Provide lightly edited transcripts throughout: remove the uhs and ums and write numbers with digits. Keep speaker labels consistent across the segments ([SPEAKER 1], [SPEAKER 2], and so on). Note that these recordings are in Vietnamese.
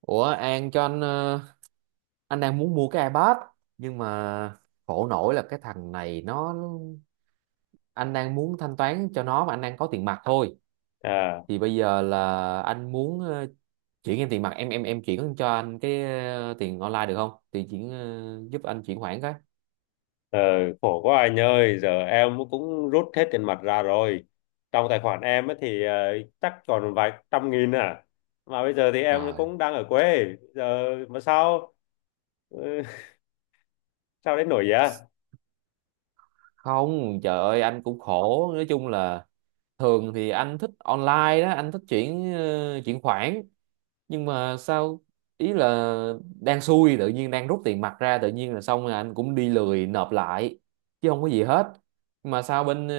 [SPEAKER 1] Ủa An cho anh, anh đang muốn mua cái iPad, nhưng mà khổ nổi là cái thằng này nó, anh đang muốn thanh toán cho nó mà anh đang có tiền mặt thôi,
[SPEAKER 2] À,
[SPEAKER 1] thì bây giờ là anh muốn chuyển em tiền mặt, em chuyển cho anh cái tiền online được không thì chuyển giúp anh chuyển khoản cái.
[SPEAKER 2] ờ, khổ quá anh ơi, giờ em cũng rút hết tiền mặt ra rồi. Trong tài khoản em ấy thì chắc còn vài trăm nghìn à. Mà bây giờ thì em
[SPEAKER 1] Rồi.
[SPEAKER 2] cũng đang ở quê, giờ mà sao sao đến nổi vậy?
[SPEAKER 1] Không, trời ơi anh cũng khổ, nói chung là thường thì anh thích online đó, anh thích chuyển chuyển khoản, nhưng mà sao, ý là đang xui, tự nhiên đang rút tiền mặt ra tự nhiên là xong rồi anh cũng đi lười nộp lại, chứ không có gì hết. Nhưng mà sao bên,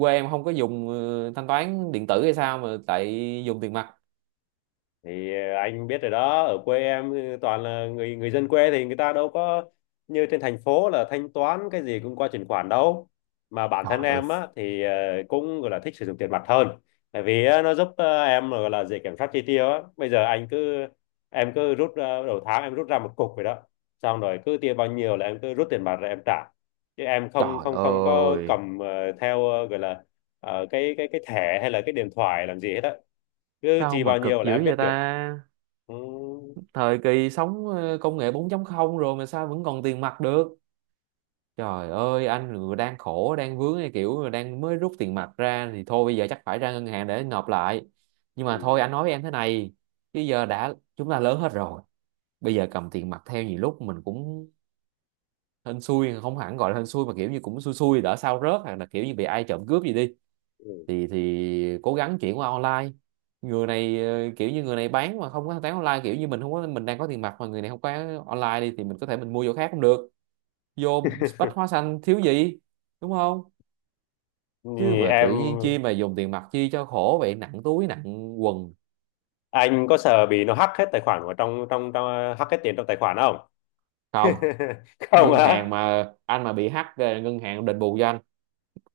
[SPEAKER 1] quê em không có dùng thanh toán điện tử hay sao mà tại dùng tiền mặt?
[SPEAKER 2] Anh biết rồi đó, ở quê em ừ, toàn là người người dân quê thì người ta đâu có như trên thành phố là thanh toán cái gì cũng qua chuyển khoản đâu. Mà bản
[SPEAKER 1] Trời
[SPEAKER 2] thân
[SPEAKER 1] ơi.
[SPEAKER 2] em á thì cũng gọi là thích sử dụng tiền mặt hơn, tại vì á, nó giúp em gọi là dễ kiểm soát chi tiêu á. Bây giờ anh cứ em cứ rút đầu tháng em rút ra một cục vậy đó, xong rồi cứ tiêu bao nhiêu là em cứ rút tiền mặt rồi em trả, chứ em không
[SPEAKER 1] Trời
[SPEAKER 2] không không có
[SPEAKER 1] ơi
[SPEAKER 2] cầm theo gọi là cái thẻ hay là cái điện thoại làm gì hết á, cứ
[SPEAKER 1] sao
[SPEAKER 2] chi
[SPEAKER 1] mà
[SPEAKER 2] bao nhiêu
[SPEAKER 1] cực
[SPEAKER 2] là
[SPEAKER 1] dữ
[SPEAKER 2] em biết
[SPEAKER 1] vậy
[SPEAKER 2] được.
[SPEAKER 1] ta.
[SPEAKER 2] Ừ.
[SPEAKER 1] Thời kỳ sống công nghệ 4 không rồi mà sao vẫn còn tiền mặt được. Trời ơi, anh vừa đang khổ, đang vướng cái kiểu là đang mới rút tiền mặt ra thì thôi bây giờ chắc phải ra ngân hàng để nộp lại. Nhưng mà thôi
[SPEAKER 2] Ừ.
[SPEAKER 1] anh nói với em thế này, bây giờ đã chúng ta lớn hết rồi, bây giờ cầm tiền mặt theo nhiều lúc mình cũng hên xui, không hẳn gọi là hên xui mà kiểu như cũng xui xui, đỡ sao rớt hoặc là kiểu như bị ai trộm cướp gì đi,
[SPEAKER 2] Ừ.
[SPEAKER 1] thì cố gắng chuyển qua online. Người này, kiểu như người này bán mà không có bán online, kiểu như mình không có, mình đang có tiền mặt mà người này không có online đi thì mình có thể mình mua chỗ khác cũng được, vô Bách Hóa Xanh thiếu gì, đúng không? Chứ
[SPEAKER 2] Thì
[SPEAKER 1] mà tự
[SPEAKER 2] em
[SPEAKER 1] nhiên chi mà dùng tiền mặt chi cho khổ vậy, nặng túi nặng quần.
[SPEAKER 2] anh có sợ bị nó hack hết tài khoản của trong trong trong hack hết tiền trong tài khoản không?
[SPEAKER 1] Không,
[SPEAKER 2] Không
[SPEAKER 1] ngân hàng
[SPEAKER 2] á.
[SPEAKER 1] mà anh mà bị hack ngân hàng đền bù cho anh,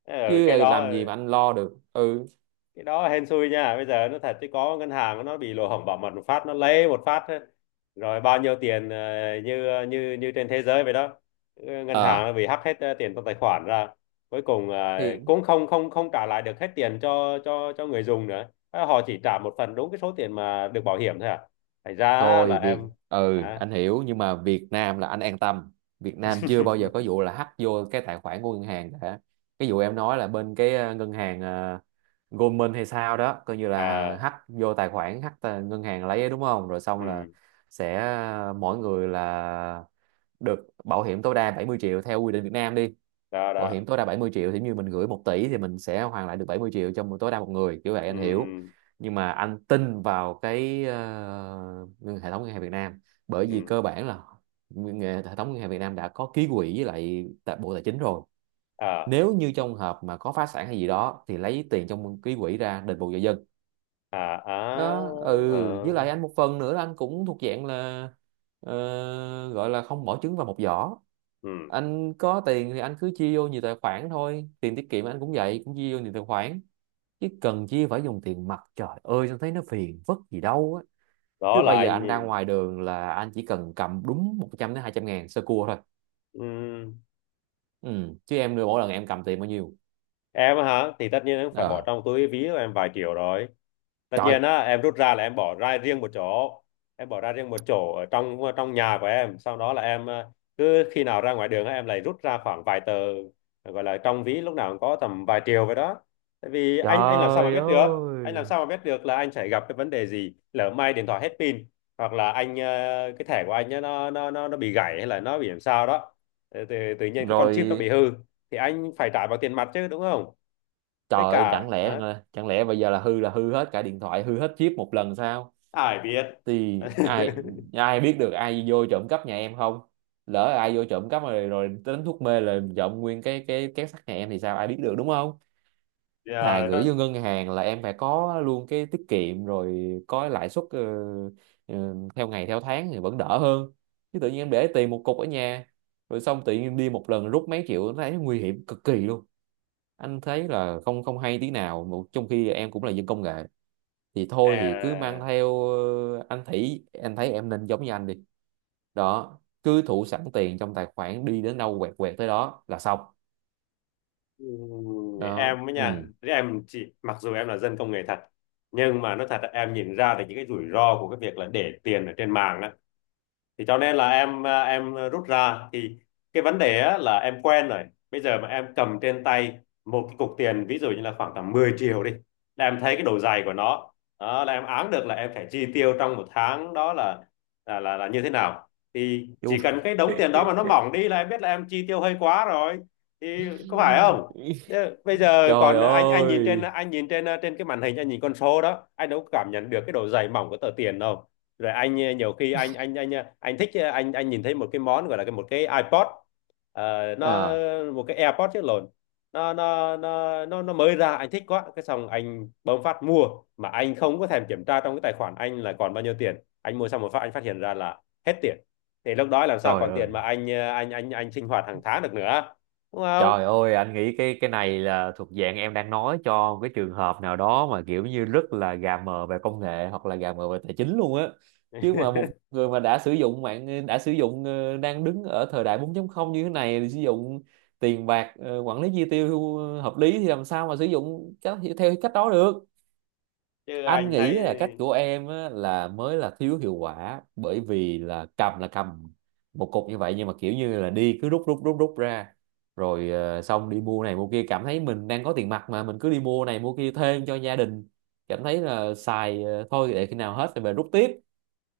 [SPEAKER 2] Ờ, cái
[SPEAKER 1] chứ
[SPEAKER 2] đó,
[SPEAKER 1] làm gì mà anh lo được. Ừ.
[SPEAKER 2] cái đó hên xui nha, bây giờ nó thật chứ có ngân hàng nó bị lỗ hổng bảo mật một phát nó lấy một phát ấy. Rồi bao nhiêu tiền như như như trên thế giới vậy đó, ngân hàng nó
[SPEAKER 1] Ờ
[SPEAKER 2] bị hack hết tiền trong tài khoản ra, cuối cùng
[SPEAKER 1] thì
[SPEAKER 2] cũng không không không trả lại được hết tiền cho cho người dùng nữa. Ờ, họ chỉ trả một phần đúng cái số tiền mà được bảo hiểm thôi à, thành ra là
[SPEAKER 1] thôi Việt,
[SPEAKER 2] em
[SPEAKER 1] ừ
[SPEAKER 2] hả
[SPEAKER 1] anh hiểu nhưng mà Việt Nam là anh an tâm, Việt Nam chưa bao giờ có vụ là hack vô cái tài khoản của ngân hàng cả. Cái vụ em nói là bên cái ngân hàng Goldman hay sao đó coi như là
[SPEAKER 2] à
[SPEAKER 1] hack vô tài khoản, hack tài- ngân hàng lấy ấy, đúng không, rồi xong là
[SPEAKER 2] ừ
[SPEAKER 1] sẽ mỗi người là được bảo hiểm tối đa 70 triệu theo quy định Việt Nam đi,
[SPEAKER 2] đó
[SPEAKER 1] bảo
[SPEAKER 2] đó
[SPEAKER 1] hiểm tối đa 70 triệu thì như mình gửi 1 tỷ thì mình sẽ hoàn lại được 70 triệu cho tối đa một người kiểu vậy anh
[SPEAKER 2] ừ
[SPEAKER 1] hiểu. Nhưng mà anh tin vào cái hệ thống ngân hàng Việt Nam, bởi
[SPEAKER 2] ừ
[SPEAKER 1] vì
[SPEAKER 2] ừ.
[SPEAKER 1] cơ bản là nguyên- hệ thống ngân hàng Việt Nam đã có ký quỹ với lại tại Bộ Tài chính rồi,
[SPEAKER 2] À
[SPEAKER 1] nếu như trong hợp mà có phá sản hay gì đó thì lấy tiền trong ký quỹ ra đền bù cho dân.
[SPEAKER 2] à à
[SPEAKER 1] Đó, ừ,
[SPEAKER 2] ờ,
[SPEAKER 1] với lại anh một phần nữa là anh cũng thuộc dạng là gọi là không bỏ trứng vào một giỏ,
[SPEAKER 2] ừ
[SPEAKER 1] anh có tiền thì anh cứ chia vô nhiều tài khoản thôi, tiền tiết kiệm anh cũng vậy, cũng chia vô nhiều tài khoản, chứ cần chia phải dùng tiền mặt trời ơi anh thấy nó phiền vất gì đâu á.
[SPEAKER 2] đó
[SPEAKER 1] Cứ
[SPEAKER 2] là
[SPEAKER 1] bây giờ
[SPEAKER 2] anh
[SPEAKER 1] anh ra ngoài đường là anh chỉ cần cầm đúng 100 đến 200 ngàn sơ cua thôi.
[SPEAKER 2] ừ
[SPEAKER 1] Ừ. Chứ em đưa mỗi lần em cầm tiền bao nhiêu?
[SPEAKER 2] em á hả, thì tất nhiên em phải bỏ
[SPEAKER 1] Ờ.
[SPEAKER 2] trong túi ví của em vài triệu rồi, tất
[SPEAKER 1] Trời.
[SPEAKER 2] nhiên á em rút ra là em bỏ ra riêng một chỗ, em bỏ ra riêng một chỗ ở trong trong nhà của em, sau đó là em cứ khi nào ra ngoài đường á, em lại rút ra khoảng vài tờ, gọi là trong ví lúc nào cũng có tầm vài triệu vậy đó. Tại vì anh làm sao mà
[SPEAKER 1] Trời
[SPEAKER 2] biết được, làm
[SPEAKER 1] ơi.
[SPEAKER 2] sao mà biết được là anh sẽ gặp cái vấn đề gì, lỡ may điện thoại hết pin hoặc là anh cái thẻ của anh á, nó bị gãy hay là nó bị làm sao đó. Ờ, tự nhiên cái con chip nó bị
[SPEAKER 1] Rồi.
[SPEAKER 2] hư thì anh phải trả bằng tiền mặt chứ, đúng không?
[SPEAKER 1] Trời
[SPEAKER 2] Với
[SPEAKER 1] ơi,
[SPEAKER 2] cả
[SPEAKER 1] chẳng lẽ Hằng
[SPEAKER 2] hả?
[SPEAKER 1] ơi, chẳng lẽ bây giờ là hư hết cả điện thoại, hư hết chip một lần sao?
[SPEAKER 2] Ai biết.
[SPEAKER 1] Thì ai, ai biết được ai vô trộm cắp nhà em không? Lỡ ai vô trộm cắp rồi, đến thuốc mê là trộm nguyên cái két sắt nhà em thì sao, ai biết được đúng không? Thà
[SPEAKER 2] Giờ
[SPEAKER 1] gửi
[SPEAKER 2] nó
[SPEAKER 1] vô ngân hàng là em phải có luôn cái tiết kiệm rồi, có lãi suất, theo ngày theo tháng thì vẫn đỡ hơn. Chứ tự nhiên em để tiền một cục ở nhà rồi xong tự nhiên đi một lần rút mấy triệu nó thấy nguy hiểm cực kỳ luôn. Anh thấy là không, không hay tí nào mà trong khi em cũng là dân công nghệ, thì thôi thì cứ mang
[SPEAKER 2] à,
[SPEAKER 1] theo, anh thấy em nên giống như anh đi, đó cứ thủ sẵn tiền trong tài khoản, đi đến đâu quẹt quẹt tới đó là xong. Đó,
[SPEAKER 2] em với nha,
[SPEAKER 1] ừ.
[SPEAKER 2] em chỉ mặc dù em là dân công nghệ thật, nhưng mà nó thật là em nhìn ra được những cái rủi ro của cái việc là để tiền ở trên mạng á, thì cho nên là em à, em rút ra thì cái vấn đề á, là em quen rồi. Bây giờ mà em cầm trên tay một cái cục tiền, ví dụ như là khoảng tầm 10 triệu đi, là em thấy cái độ dày của nó. Đó, là em áng được là em phải chi tiêu trong một tháng đó là là như thế nào, thì
[SPEAKER 1] Chú
[SPEAKER 2] chỉ cần cái đống tiền đó mà nó mỏng đi là em biết là em chi tiêu hơi quá rồi, thì có phải không. Thế bây giờ
[SPEAKER 1] trời
[SPEAKER 2] còn anh nhìn trên
[SPEAKER 1] ơi.
[SPEAKER 2] nhìn trên à, trên cái màn hình anh nhìn con số đó, anh đâu có cảm nhận được cái độ dày mỏng của tờ tiền đâu. Rồi anh nhiều khi anh thích anh nhìn thấy một cái món gọi là cái một cái iPod. Ờ, nó
[SPEAKER 1] À.
[SPEAKER 2] một cái AirPod chứ, lộn, nó mới ra anh thích quá, cái xong anh bấm phát mua mà anh không có thèm kiểm tra trong cái tài khoản anh là còn bao nhiêu tiền. Anh mua xong một phát anh phát hiện ra là hết tiền, thì lúc đó làm sao
[SPEAKER 1] Trời
[SPEAKER 2] còn tiền
[SPEAKER 1] ơi.
[SPEAKER 2] mà anh anh sinh hoạt hàng tháng được nữa, đúng không?
[SPEAKER 1] Trời ơi, anh nghĩ cái này là thuộc dạng em đang nói cho một cái trường hợp nào đó mà kiểu như rất là gà mờ về công nghệ hoặc là gà mờ về tài chính luôn á. Chứ mà một người mà đã sử dụng mạng, đã sử dụng, đang đứng ở thời đại 4.0 như thế này thì sử dụng tiền bạc, quản lý chi tiêu hợp lý thì làm sao mà sử dụng cách, theo cách đó được.
[SPEAKER 2] Chứ
[SPEAKER 1] Anh
[SPEAKER 2] anh
[SPEAKER 1] nghĩ
[SPEAKER 2] thấy
[SPEAKER 1] là cách của em á, là mới là thiếu hiệu quả, bởi vì là cầm một cục như vậy nhưng mà kiểu như là đi cứ rút rút rút rút ra, rồi xong đi mua này mua kia, cảm thấy mình đang có tiền mặt mà mình cứ đi mua này mua kia thêm cho gia đình, cảm thấy là xài, thôi để khi nào hết thì về rút tiếp.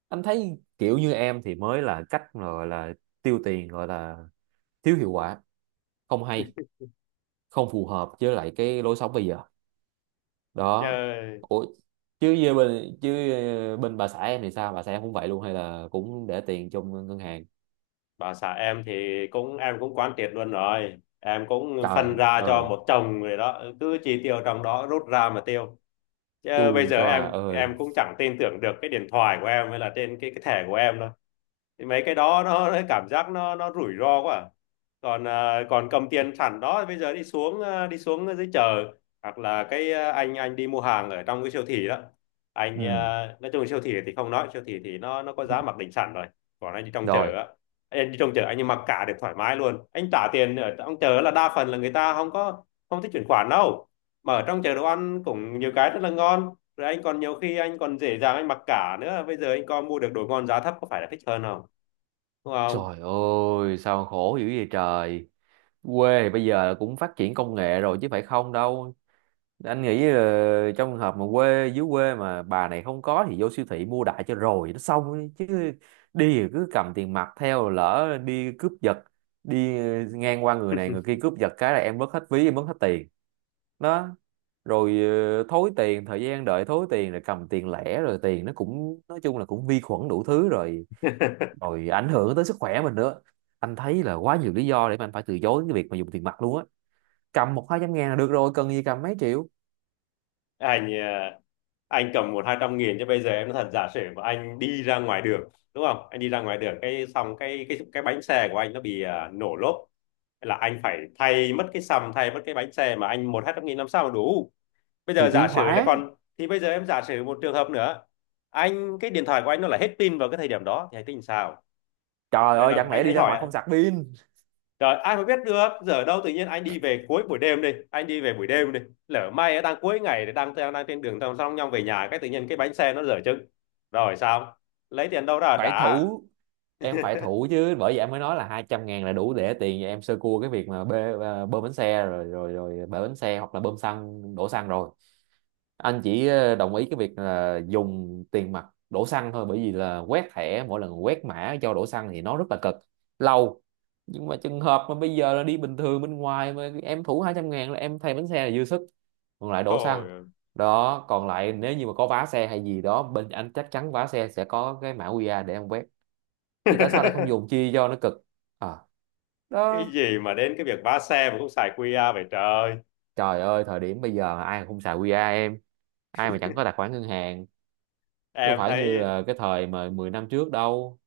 [SPEAKER 1] Anh thấy kiểu như em thì mới là cách mà gọi là tiêu tiền, gọi là thiếu hiệu quả, không hay, không phù hợp với lại cái lối sống bây giờ. Đó.
[SPEAKER 2] trời.
[SPEAKER 1] Ủa, chứ với bên, chứ bên bà xã em thì sao, bà xã em cũng vậy luôn hay là cũng để tiền trong ngân hàng?
[SPEAKER 2] Bà xã em thì cũng em cũng quán triệt luôn rồi, em cũng
[SPEAKER 1] Trời
[SPEAKER 2] phân
[SPEAKER 1] đất
[SPEAKER 2] ra cho
[SPEAKER 1] ơi.
[SPEAKER 2] một chồng, người đó cứ chi tiêu trong đó, rút ra mà tiêu. Chứ bây
[SPEAKER 1] Chu
[SPEAKER 2] giờ
[SPEAKER 1] cho à
[SPEAKER 2] em
[SPEAKER 1] ơi.
[SPEAKER 2] cũng chẳng tin tưởng được cái điện thoại của em hay là trên cái thẻ của em đâu, thì mấy cái đó nó cảm giác nó rủi ro quá à. Còn à, còn cầm tiền sẵn đó, bây giờ đi xuống à, đi xuống dưới chợ hoặc là cái à, anh đi mua hàng ở trong cái siêu thị đó, anh
[SPEAKER 1] Ừ.
[SPEAKER 2] à, nói chung siêu thị thì không nói, siêu thị thì nó có giá mặc định sẵn rồi. Còn anh đi trong chợ
[SPEAKER 1] Rồi.
[SPEAKER 2] á, anh đi trong chợ anh mặc cả được thoải mái luôn, anh trả tiền ở trong chợ là đa phần là người ta không có, không thích chuyển khoản đâu. Mà ở trong chợ đồ ăn cũng nhiều cái rất là ngon, rồi anh còn nhiều khi anh còn dễ dàng anh mặc cả nữa, bây giờ anh có mua được đồ ngon giá thấp có phải là thích hơn không, đúng không?
[SPEAKER 1] Trời ơi sao mà khổ dữ vậy trời. Quê thì bây giờ cũng phát triển công nghệ rồi chứ phải không đâu. Anh nghĩ là trong trường hợp mà quê, dưới quê mà bà này không có thì vô siêu thị mua đại cho rồi nó xong ấy. Chứ đi thì cứ cầm tiền mặt theo lỡ đi cướp giật, đi ngang qua người này người kia cướp giật cái là em mất hết ví, em mất hết tiền. Đó, rồi thối tiền, thời gian đợi thối tiền rồi cầm tiền lẻ, rồi tiền nó cũng nói chung là cũng vi khuẩn đủ thứ rồi, rồi ảnh hưởng tới sức khỏe mình nữa. Anh thấy là quá nhiều lý do để mà anh phải từ chối cái việc mà dùng tiền mặt luôn á. Cầm 1-2 trăm ngàn là được rồi, cần gì cầm mấy triệu.
[SPEAKER 2] Anh anh cầm một hai trăm nghìn chứ bây giờ em nói thật, giả sử mà anh đi ra ngoài đường đúng không, anh đi ra ngoài đường cái xong cái bánh xe của anh nó bị à, nổ lốp là anh phải thay mất cái sầm, thay mất cái bánh xe mà anh một hai trăm nghìn làm sao mà đủ. Bây giờ
[SPEAKER 1] Thì
[SPEAKER 2] giả
[SPEAKER 1] chuyển
[SPEAKER 2] sử là
[SPEAKER 1] khoản.
[SPEAKER 2] còn thì bây giờ em giả sử một trường hợp nữa, anh cái điện thoại của anh nó là hết pin vào cái thời điểm đó thì anh tính sao?
[SPEAKER 1] Trời
[SPEAKER 2] Đấy
[SPEAKER 1] ơi
[SPEAKER 2] là
[SPEAKER 1] chẳng lẽ đi
[SPEAKER 2] anh
[SPEAKER 1] ra ngoài
[SPEAKER 2] hỏi.
[SPEAKER 1] không sạc pin.
[SPEAKER 2] Rồi ai mà biết được giờ đâu, tự nhiên anh đi về cuối buổi đêm đi, anh đi về buổi đêm đi, lỡ may đang cuối ngày thì đang đang đang trên đường, xong xong nhau về nhà cái tự nhiên cái bánh xe nó dở chừng, rồi sao, lấy tiền đâu ra
[SPEAKER 1] Phải
[SPEAKER 2] trả?
[SPEAKER 1] thủ. Em phải thủ chứ, bởi vậy em mới nói là 200 ngàn là đủ để tiền cho em sơ cua cái việc mà bê, à, bơm bánh xe, rồi rồi rồi bể bánh xe hoặc là bơm xăng, đổ xăng rồi. Anh chỉ, đồng ý cái việc là dùng tiền mặt đổ xăng thôi, bởi vì là quét thẻ mỗi lần quét mã cho đổ xăng thì nó rất là cực lâu. Nhưng mà trường hợp mà bây giờ là đi bình thường bên ngoài mà em thủ 200 ngàn là em thay bánh xe là dư sức, còn lại đổ xăng.
[SPEAKER 2] Thôi.
[SPEAKER 1] Đó, còn lại nếu như mà có vá xe hay gì đó bên anh chắc chắn vá xe sẽ có cái mã QR để em quét, thì tại sao lại không dùng chi cho nó cực. À. Đó.
[SPEAKER 2] Cái gì mà đến cái việc vá xe mà cũng xài QR vậy trời.
[SPEAKER 1] Trời ơi thời điểm bây giờ ai mà không xài QR em, ai mà chẳng có tài khoản ngân hàng, chứ không
[SPEAKER 2] em
[SPEAKER 1] phải như
[SPEAKER 2] thấy
[SPEAKER 1] là cái thời mà 10 năm trước đâu.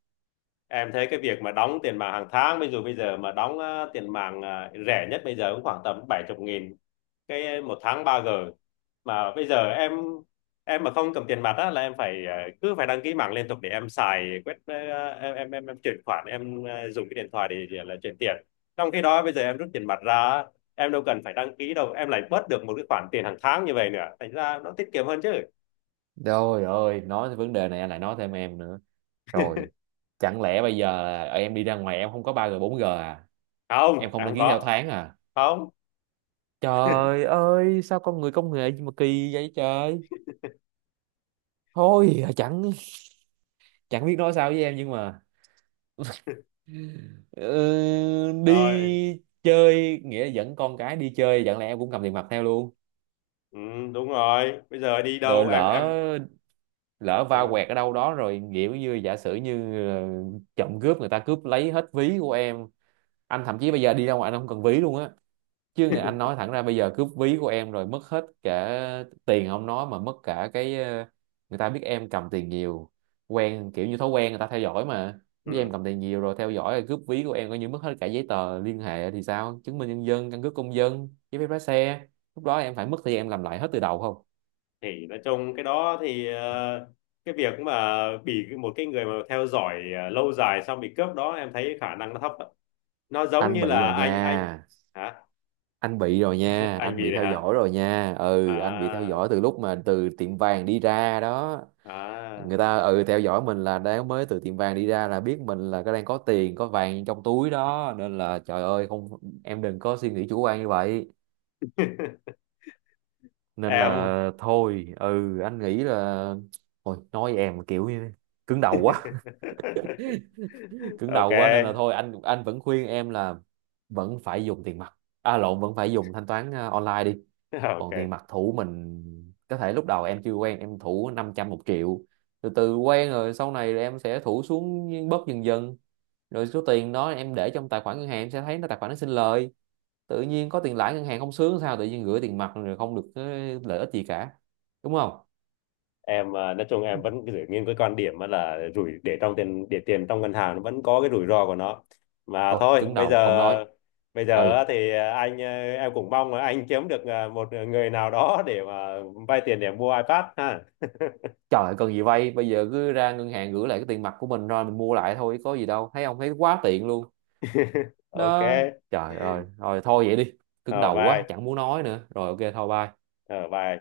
[SPEAKER 2] em thấy cái việc mà đóng tiền mạng hàng tháng, bây giờ mà đóng tiền mạng rẻ nhất bây giờ cũng khoảng tầm 70 nghìn cái một tháng ba g. Mà bây giờ em mà không cầm tiền mặt á là em phải cứ phải đăng ký mạng liên tục để em xài quét em chuyển khoản em dùng cái điện thoại để là chuyển tiền. Trong khi đó bây giờ em rút tiền mặt ra á, em đâu cần phải đăng ký đâu, em lại bớt được một cái khoản tiền hàng tháng như vậy nữa, thành ra nó tiết kiệm hơn chứ.
[SPEAKER 1] Trời ơi nói tới vấn đề này anh lại nói thêm em nữa. Rồi, chẳng lẽ bây giờ là em đi ra ngoài em không có 3G 4G à, em
[SPEAKER 2] Không
[SPEAKER 1] không
[SPEAKER 2] em
[SPEAKER 1] đăng
[SPEAKER 2] không
[SPEAKER 1] ký theo
[SPEAKER 2] có.
[SPEAKER 1] tháng à?
[SPEAKER 2] Không.
[SPEAKER 1] Trời ơi sao con người công nghệ gì mà kỳ vậy trời. Thôi, chẳng chẳng biết nói sao với em nhưng mà ừ,
[SPEAKER 2] Rồi
[SPEAKER 1] đi chơi nghĩa là dẫn con cái đi chơi chẳng lẽ em cũng cầm tiền mặt theo luôn.
[SPEAKER 2] ừ, đúng rồi, bây giờ đi
[SPEAKER 1] Rồi
[SPEAKER 2] đâu
[SPEAKER 1] lỡ,
[SPEAKER 2] em
[SPEAKER 1] lỡ va
[SPEAKER 2] ừ.
[SPEAKER 1] quẹt ở đâu đó rồi kiểu như giả sử như, trộm cướp người ta cướp lấy hết ví của em. Anh thậm chí bây giờ đi ra ngoài anh không cần ví luôn á, chứ người anh nói thẳng ra bây giờ cướp ví của em rồi mất hết cả tiền không nói mà mất cả cái, người ta biết em cầm tiền nhiều, quen kiểu như thói quen người ta theo dõi mà biết em
[SPEAKER 2] Ừ.
[SPEAKER 1] cầm tiền nhiều rồi theo dõi rồi cướp ví của em coi như mất hết cả giấy tờ liên hệ thì sao, chứng minh nhân dân, căn cước công dân, giấy phép lái xe, lúc đó em phải mất thời gian em làm lại hết từ đầu không.
[SPEAKER 2] Thì nói chung cái đó thì cái việc mà bị một cái người mà theo dõi lâu dài xong bị cướp đó, em thấy khả năng nó thấp ạ. Nó giống
[SPEAKER 1] Anh
[SPEAKER 2] như
[SPEAKER 1] bị
[SPEAKER 2] là
[SPEAKER 1] rồi
[SPEAKER 2] anh
[SPEAKER 1] nha.
[SPEAKER 2] hả.
[SPEAKER 1] Anh bị rồi nha,
[SPEAKER 2] Anh
[SPEAKER 1] anh
[SPEAKER 2] vì
[SPEAKER 1] bị
[SPEAKER 2] đấy
[SPEAKER 1] theo
[SPEAKER 2] hả.
[SPEAKER 1] dõi rồi nha, ừ anh bị theo
[SPEAKER 2] À
[SPEAKER 1] dõi từ lúc mà từ tiệm vàng đi ra đó.
[SPEAKER 2] à.
[SPEAKER 1] Người ta, ừ, theo dõi mình là đang mới từ tiệm vàng đi ra là biết mình là cái đang có tiền có vàng trong túi đó, nên là trời ơi không, em đừng có suy nghĩ chủ quan như vậy. Nên
[SPEAKER 2] Em.
[SPEAKER 1] là thôi, ừ anh nghĩ là thôi, nói em mà kiểu như cứng đầu quá, cứng
[SPEAKER 2] Ok.
[SPEAKER 1] đầu quá nên là thôi anh, vẫn khuyên em là vẫn phải dùng tiền mặt, à lộn, vẫn phải dùng thanh toán online đi. Còn tiền
[SPEAKER 2] Ok.
[SPEAKER 1] mặt thủ mình có thể lúc đầu em chưa quen em thủ 500, 1 triệu, từ từ quen rồi sau này em sẽ thủ xuống bớt dần dần, rồi số tiền đó em để trong tài khoản ngân hàng em sẽ thấy nó, tài khoản nó sinh lời, tự nhiên có tiền lãi ngân hàng không sướng sao, tự nhiên gửi tiền mặt rồi không được cái lợi ích gì cả, đúng không.
[SPEAKER 2] Em à, nói chung em vẫn giữ nguyên cái quan điểm là rủi để trong tiền để tiền trong ngân hàng nó vẫn có cái rủi ro của nó mà
[SPEAKER 1] Thôi
[SPEAKER 2] thôi.
[SPEAKER 1] cứng
[SPEAKER 2] Bây
[SPEAKER 1] đầu
[SPEAKER 2] giờ
[SPEAKER 1] không nói.
[SPEAKER 2] bây giờ
[SPEAKER 1] Ừ.
[SPEAKER 2] thì anh à, em cũng mong là anh kiếm được à, một người nào đó để mà vay tiền để mua iPad ha.
[SPEAKER 1] Trời ơi, cần gì vay, bây giờ cứ ra ngân hàng gửi lại cái tiền mặt của mình rồi mình mua lại thôi có gì đâu, thấy không, thấy quá tiện luôn.
[SPEAKER 2] Ok.
[SPEAKER 1] Đó. Trời ơi rồi thôi vậy đi, cứng
[SPEAKER 2] Ở
[SPEAKER 1] đầu quá
[SPEAKER 2] bye.
[SPEAKER 1] chẳng muốn nói nữa rồi, ok thôi bye.
[SPEAKER 2] Ở bye.